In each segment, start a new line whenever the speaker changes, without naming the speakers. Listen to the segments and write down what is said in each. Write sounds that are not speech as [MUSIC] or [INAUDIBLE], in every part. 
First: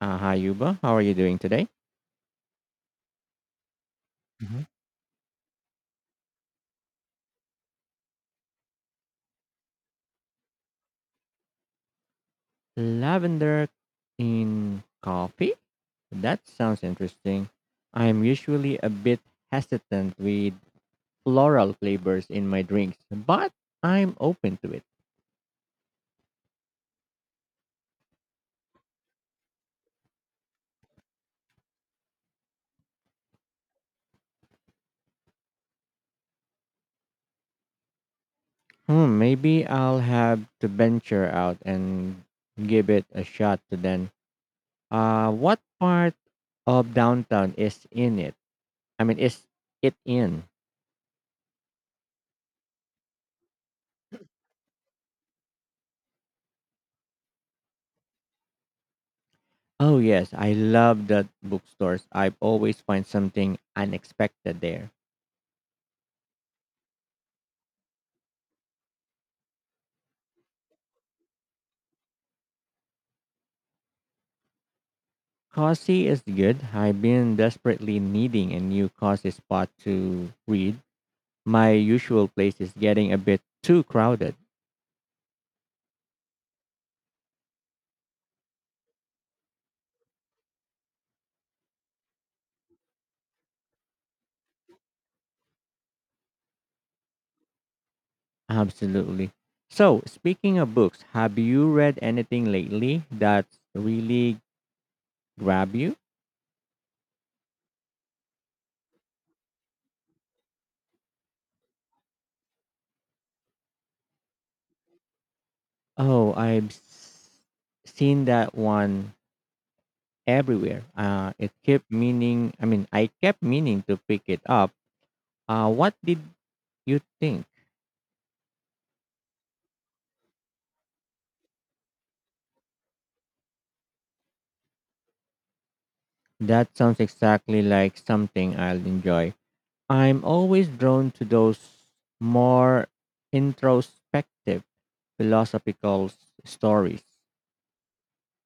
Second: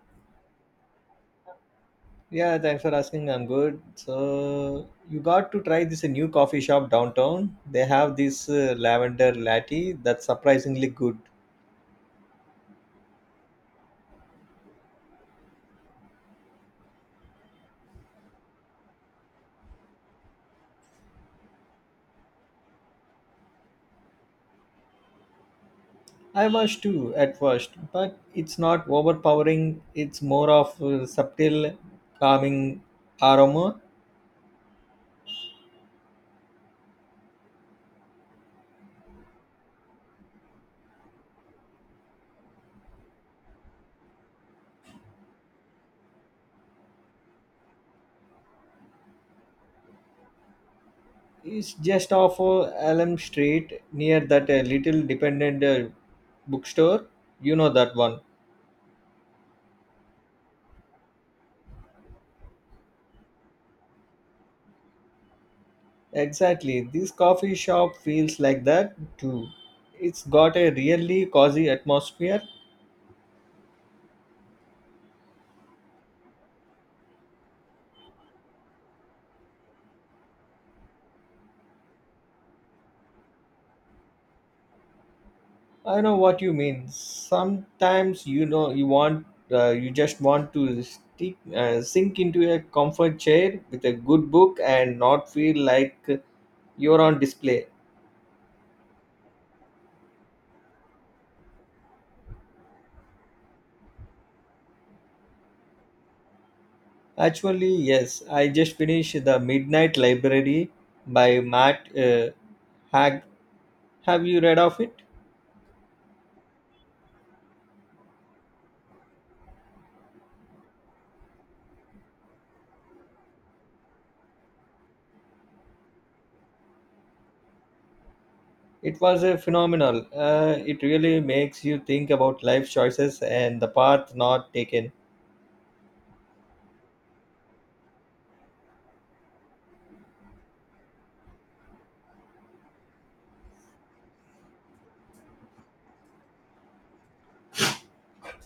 Hi, Yuba. How are you doing today?
Yeah, thanks for asking. I'm good.
Mhm.
So you got to try this new coffee shop downtown. They have this lavender latte that's surprisingly good.
Lavender in coffee? That sounds interesting. I'm usually a bit hesitant with floral flavors in my drinks, but I'm open to it.
I was too at first, but it's not overpowering. It's more of a subtle, calming aroma.
Hmm, maybe I'll have to venture out and give it a shot to then. What part of downtown is in it? I mean, is it in?
It's just off Elm Street near that little dependent bookstore. You know that one.
Oh yes, I love the bookstores. I always find something unexpected there.
Exactly. This coffee shop feels like that too. It's got a really cozy atmosphere.
Cozy is good. I've been desperately needing a new cozy spot to read. My usual place is getting a bit too crowded.
I know what you mean. Sometimes you just want to stick, sink into a comfort chair with a good book and not feel like you're on display.
Absolutely. So, speaking of books, have you read anything lately that really grabbed you?
Actually, yes, I just finished The Midnight Library by Matt Hag. Have you read of it?
Oh, seen that one everywhere. It kept meaning. I mean, I kept meaning to pick it up. What did you think?
It was a phenomenal. It really makes you think about life choices and the path not taken.
That sounds exactly like something I'll enjoy. I'm always drawn to those more introspective, philosophical s- stories.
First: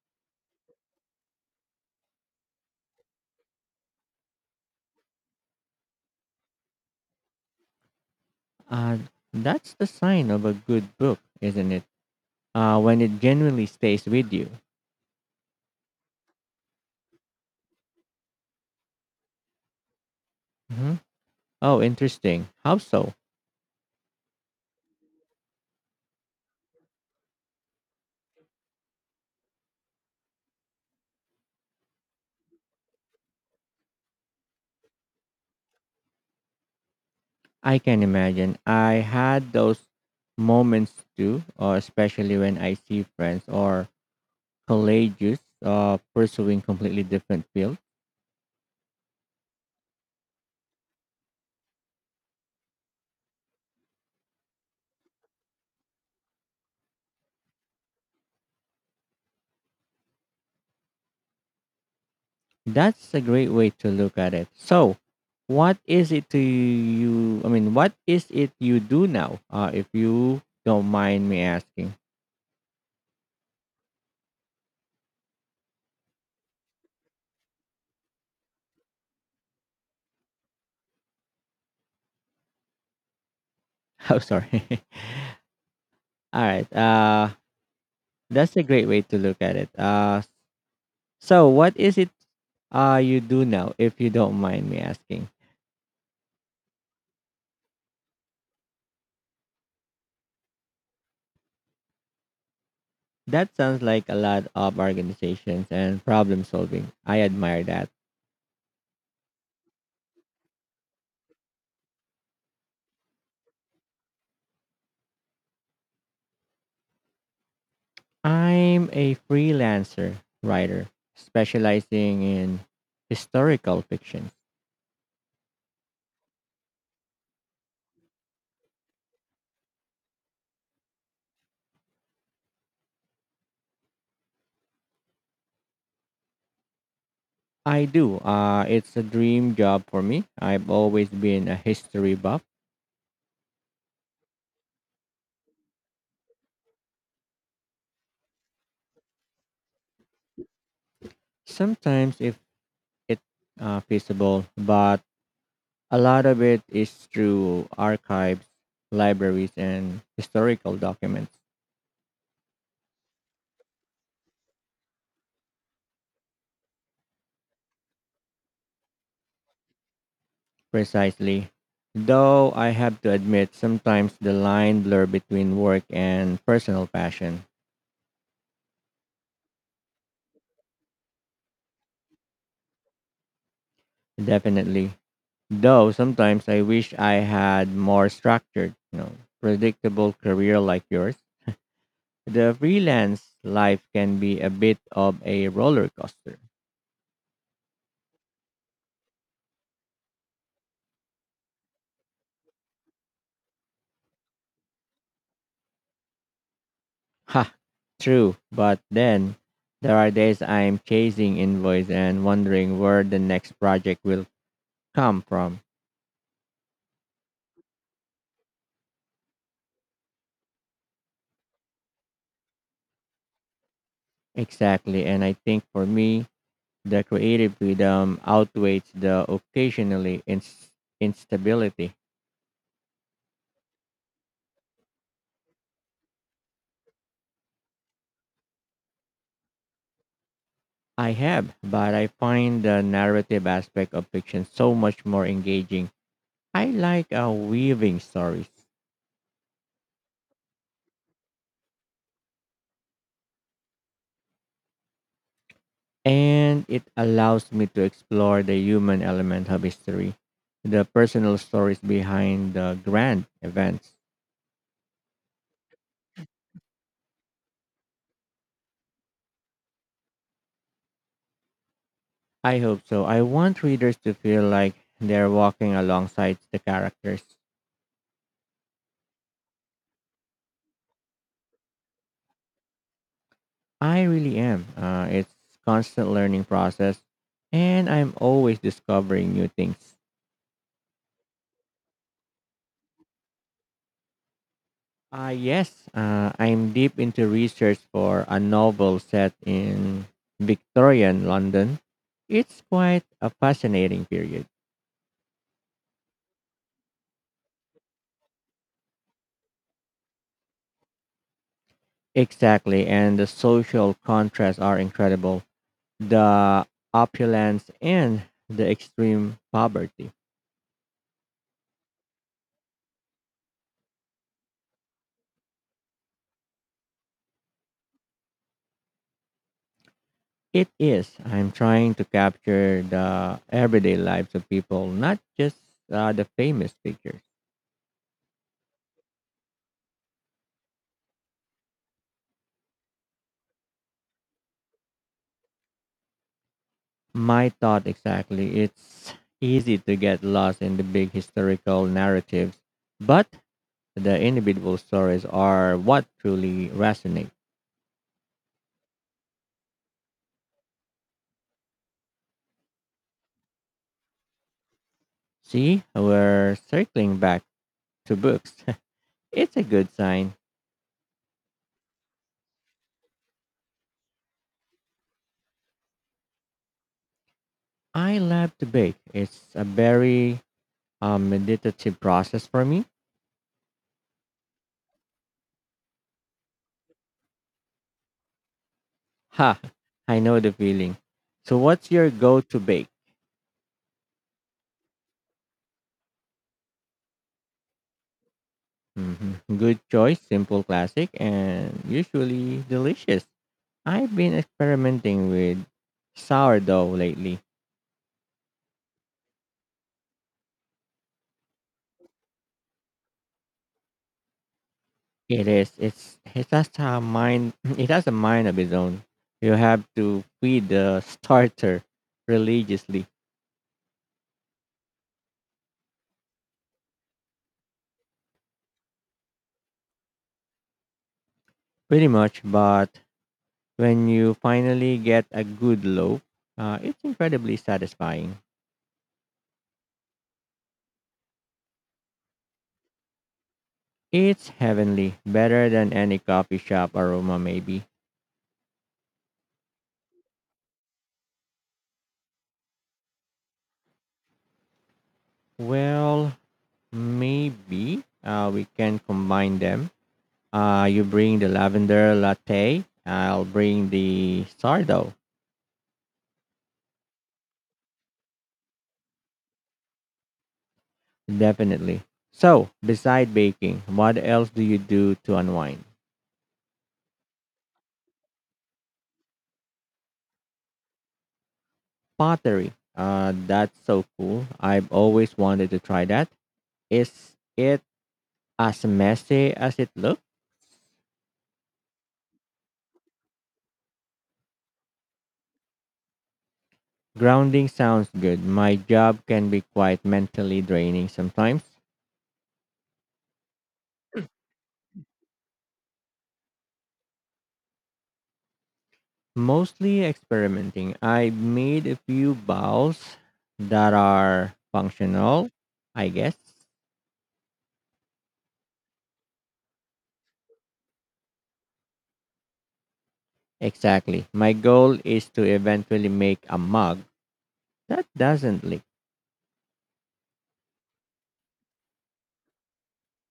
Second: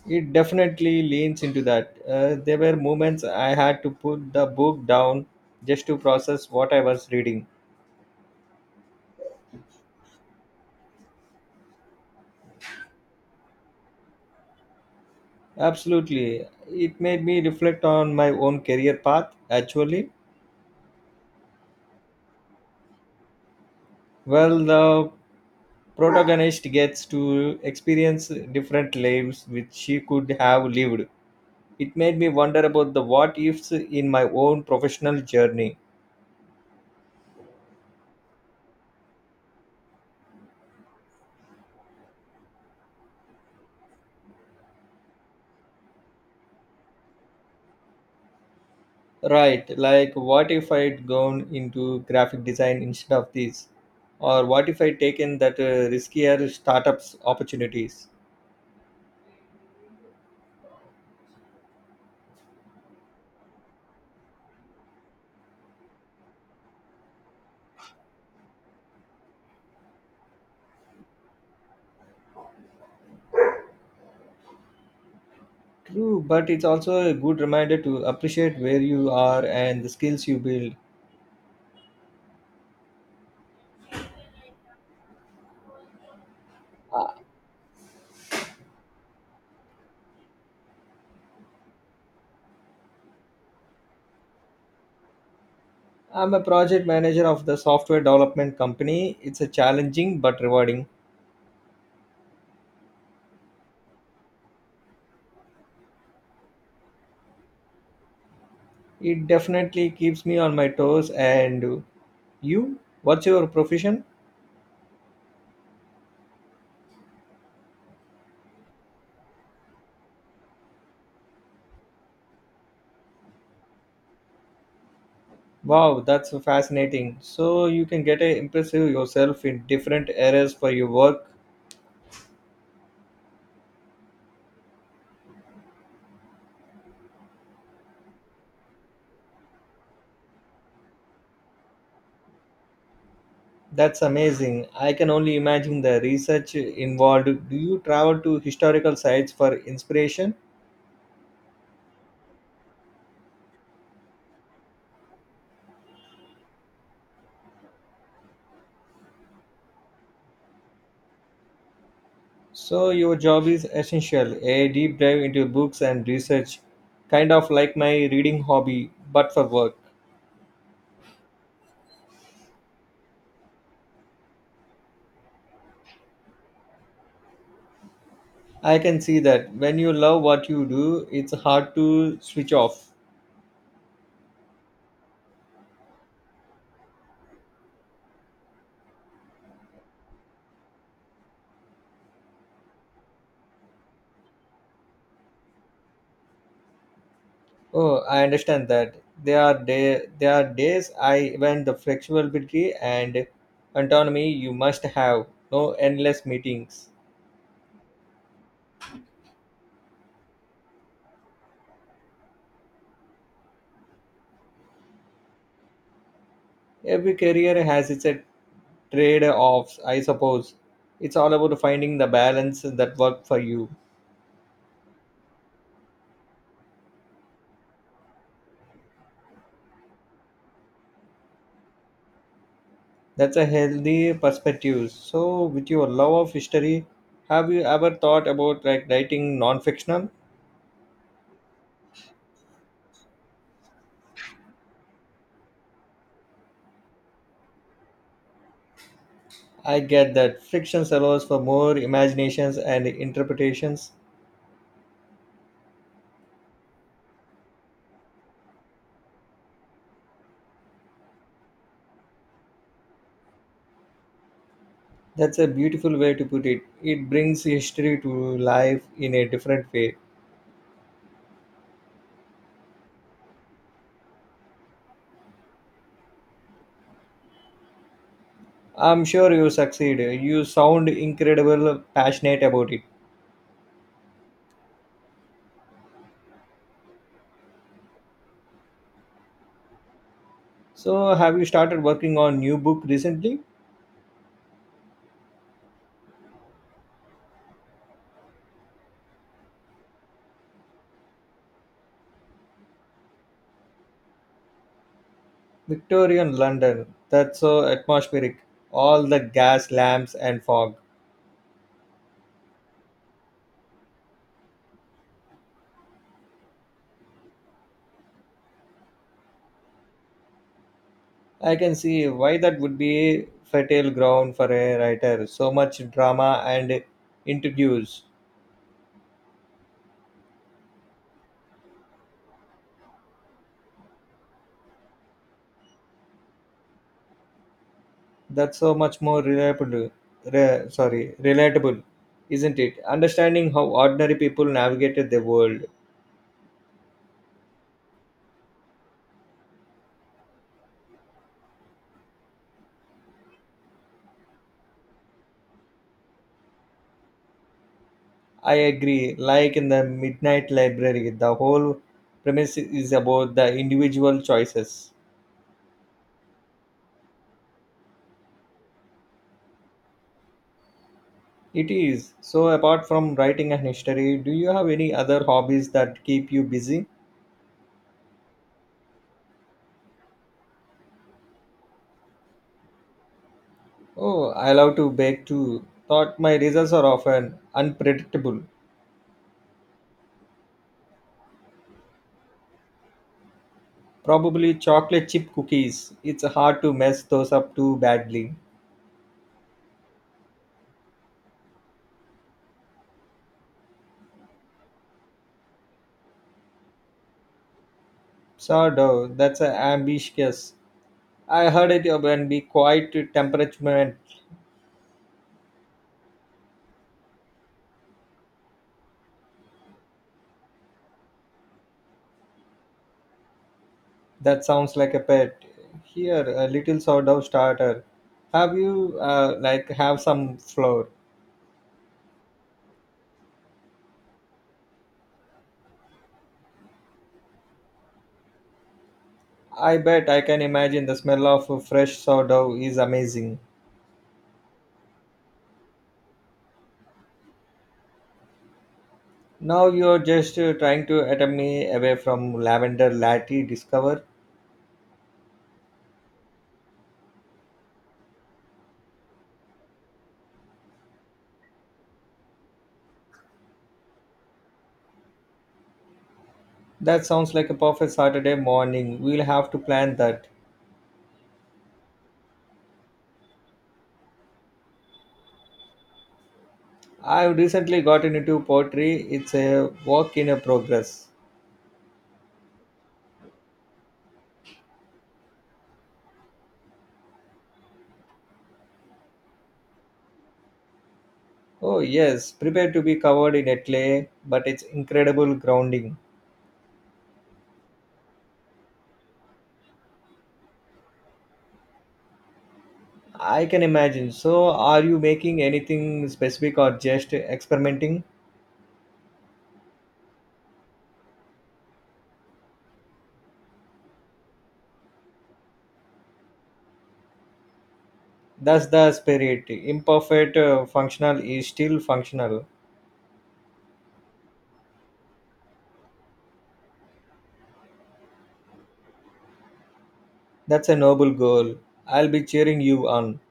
It definitely leans into that. There were moments I had to put the book down just to process what I was reading.
Uh, that's the sign of a good book, isn't it? When it genuinely stays with you.
Absolutely. It made me reflect on my own career path, actually.
Mhm. Oh, interesting. How so?
Well, the protagonist gets to experience different lives which she could have lived. It made me wonder about the what ifs in my own professional journey.
I can imagine. I had those moments too, or especially when I see friends or courageous pursuing completely different field.
Right, like what if I'd gone into graphic design instead of this? Or what if I'd taken that riskier startups opportunities?
That's a great way to look at it. So, what is it you do now? If you don't mind me asking. [LAUGHS]
True, but it's also a good reminder to appreciate where you are and the skills you build.
Oh, sorry. [LAUGHS] All right. That's a great way to look at it. So what is it you do now? If you don't mind me asking.
I'm a project manager of the software development company. It's a challenging but rewarding.
That sounds like a lot of organizations and problem solving. I admire that.
It definitely keeps me on my toes. And you, what's your profession?
I'm a freelancer writer specializing in historical fiction.
Wow, that's so fascinating. So you can get a impressive yourself in different areas for your work.
I do. It's a dream job for me. I've always been a history buff.
That's amazing. I can only imagine the research involved. Do you travel to historical sites for inspiration?
Sometimes, if it's feasible, but a lot of it is through archives, libraries, and historical documents.
So your job is essential, a deep dive into books and research, kind of like my reading hobby, but for work.
Precisely. Though I have to admit, sometimes the line blur between work and personal passion.
I can see that when you love what you do, it's hard to switch off.
Definitely. Though sometimes I wish I had more structured, you know, predictable career like yours. The freelance life can be a bit of a roller coaster.
Oh, I understand that. There are days I when the flexibility and autonomy you must have. No endless meetings.
Ha, true. But then there are days I'm chasing invoice and wondering where the next project will come from.
Every career has its trade-offs, I suppose. It's all about finding the balance that work for you.
Exactly. And I think for me, the creative freedom outweighs the occasionally inst instability.
That's a healthy perspective. So, with your love of history, have you ever thought about like writing non-fictional?
I have, but I find the narrative aspect of fiction so much more engaging. I like weaving stories,
I get that fiction allows for more imaginations and interpretations.
and it allows me to explore the human element of history, the personal stories behind the grand events.
That's a beautiful way to put it. It brings history to life in a different way.
I hope so. I want readers to feel like they're walking alongside the characters.
I'm sure you succeed. You sound incredible passionate about it.
I really am. It's constant learning process, and I'm always discovering new things.
So, have you started working on new book recently?
Ah, yes. I'm deep into research for a novel set in Victorian London. It's quite a fascinating period.
Victorian London. That's so atmospheric. All the gas lamps and fog.
Exactly, and the social contrasts are incredible. The opulence and the extreme poverty.
I can see why that would be fertile ground for a writer. So much drama and intrigues.
It is. I'm trying to capture the everyday lives of people, not just the famous figures.
That's so much more reliable, sorry, relatable, isn't it, understanding how ordinary people navigated the world.
My thought exactly. It's easy to get lost in the big historical narratives, but the individual stories are what truly resonate.
I agree, like in The Midnight Library the whole premise is about the individual choices.
See, we're circling back to books. [LAUGHS] It's a good sign.
It is. So apart from writing and history, do you have any other hobbies that keep you busy?
I love to bake. It's a very meditative process for me. [LAUGHS]
Oh, I love to bake too, thought my results are often unpredictable.
Ha, I know the feeling. So, what's your go to bake?
Probably chocolate chip cookies, it's hard to mess those up too badly.
Hmm, good choice, simple, classic, and usually delicious. I've been experimenting with sourdough lately.
Sourdough, that's a ambitious. I heard it can be quite temperament.
It is it's it has a mind [LAUGHS] [CLEARS THROAT] it has a mind of its own. You have to feed the starter religiously,
That sounds like a pet. Here, a little sourdough starter. Have you like have some flour?
pretty much. But when you finally get a good loaf, it's incredibly satisfying.
I bet. I can imagine the smell of fresh sourdough is amazing.
It's heavenly, better than any coffee shop aroma, maybe.
Now you're just trying to attempt me away from lavender latte discover.
Well, maybe we can combine them. You bring the lavender latte. I'll bring the sourdough.
That sounds like a perfect Saturday morning. We'll have to plan that.
Definitely. So, beside baking, what else do you do to unwind?
I've recently gotten into pottery. It's a work in a progress.
Pottery. That's so cool. I've always wanted to try that. Is it as messy as it looks?
Oh, yes, prepare to be covered in a clay, but it's incredible grounding.
Grounding sounds good. My job can be quite mentally draining sometimes.
I can imagine. So, are you making anything specific or just experimenting?
Mostly experimenting. I made a few bowls that are functional, I guess.
That's the spirit. Imperfect, functional is still functional.
Exactly. My goal is to eventually make a mug that doesn't leak.
That's a noble goal. I'll be cheering you on.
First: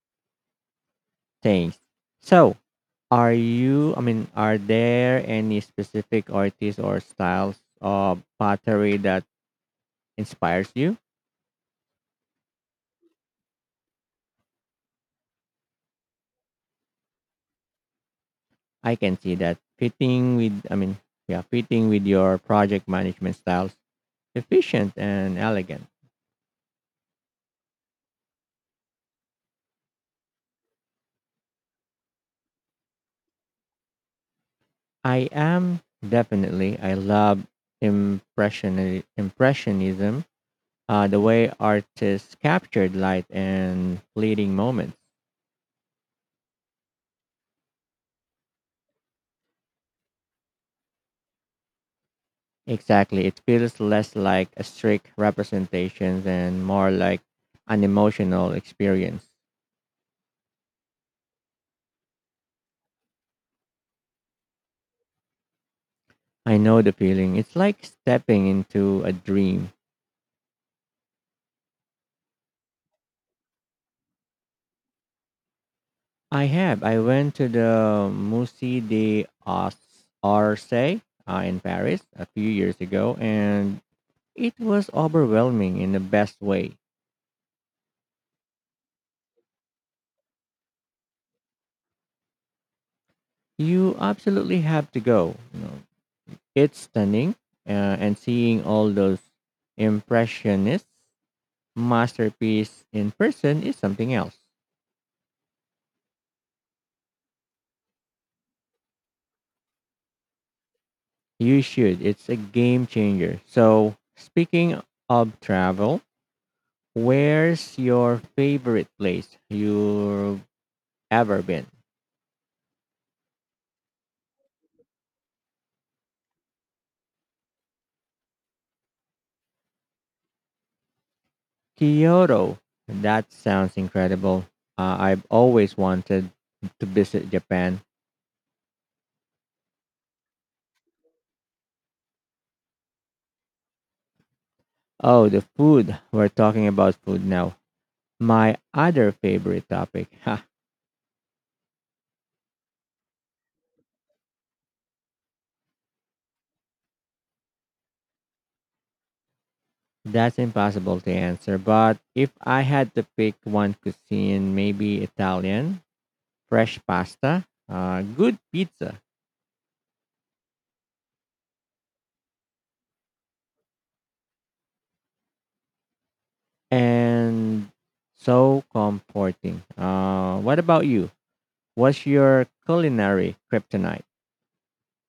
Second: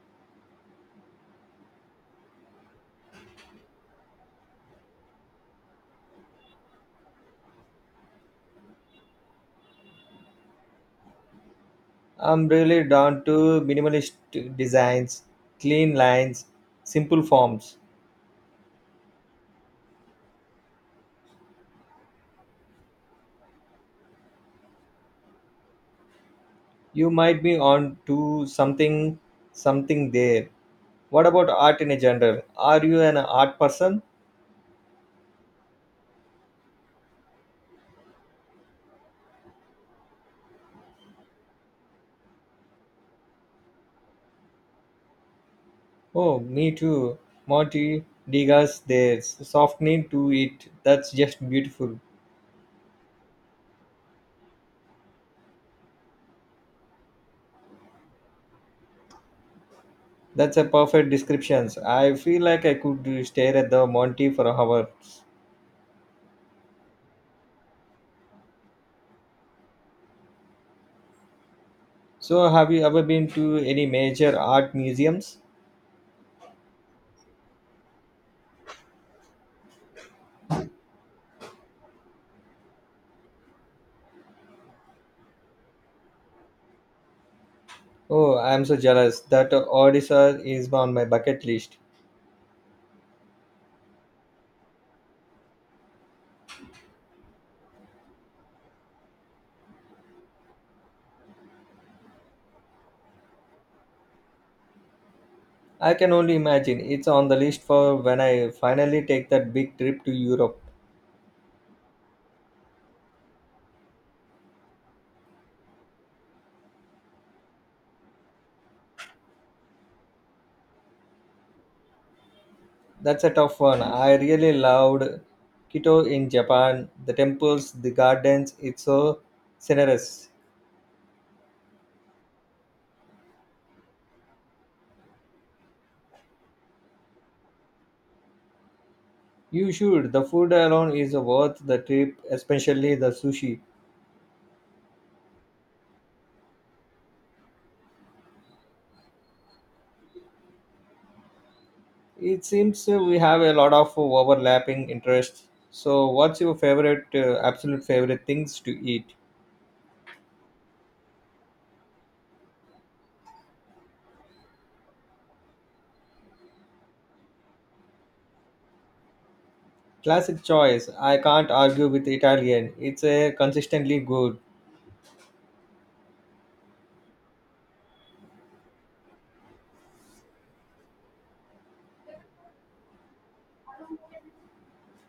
Thanks. So, are you, I mean, are there any specific artists or styles of pottery that inspires you?
I'm really down to minimalist designs, clean lines, simple forms.
I can see that fitting with, I mean, yeah, fitting with your project management styles, efficient and elegant.
You might be on to something there. What about art in a general? Are you an art person?
I am definitely, I love impressionism the way artists captured light and fleeting moments.
Oh, me too. Marty Degas, there's softening to it. That's just beautiful.
Exactly. It feels less like a strict representation and more like an emotional experience.
That's a perfect description. I feel like I could stare at the Monty for hours.
I know the feeling. It's like stepping into a dream.
So, have you ever been to any major art museums?
I have. I went to the Musée des Arts Orsay in Paris a few years ago, and it was overwhelming in the best way.
Oh, I'm so jealous. That Odessa is on my bucket list.
You absolutely have to go. You know, it's stunning, and seeing all those impressionist masterpiece in person is something else.
I can only imagine. It's on the list for when I finally take that big trip to Europe.
You should. It's a game changer. So, speaking of travel, where's your favorite place you've ever been?
That's a tough one. I really loved Kyoto in Japan. The temples, the gardens, it's so generous.
Kyoto. That sounds incredible. I've always wanted to visit Japan.
You should. The food alone is worth the trip, especially the sushi.
Oh, the food. We're talking about food now. My other favorite topic. [LAUGHS]
It seems we have a lot of overlapping interests. So, what's your favorite, absolute favorite things to eat?
That's impossible to answer, but if I had to pick one cuisine, maybe Italian, fresh pasta, good pizza,
Classic choice. I can't argue with Italian. It's a consistently good.
and so comforting. What about you? What's your culinary kryptonite?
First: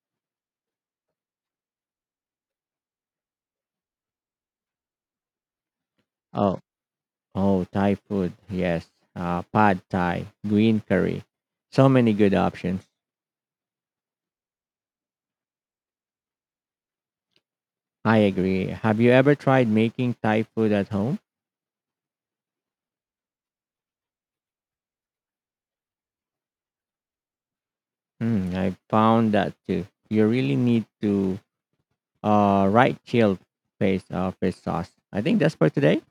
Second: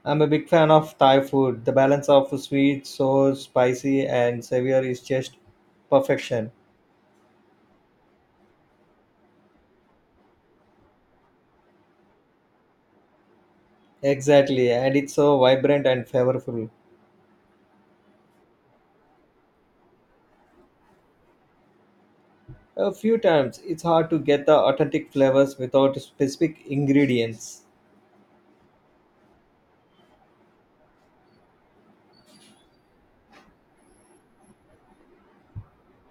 I'm a big fan of Thai food. The balance of sweet, sour, spicy, and savory is just perfection.
Oh, oh, Thai food, yes. Pad Thai, green curry. So many good options.
Exactly, and it's so vibrant and flavorful.
I agree. Have you ever tried making Thai food at home?
A few times, it's hard to get the authentic flavors without specific ingredients.
Hmm, I found that too. You really need to right chilled face fish sauce. I think that's for today.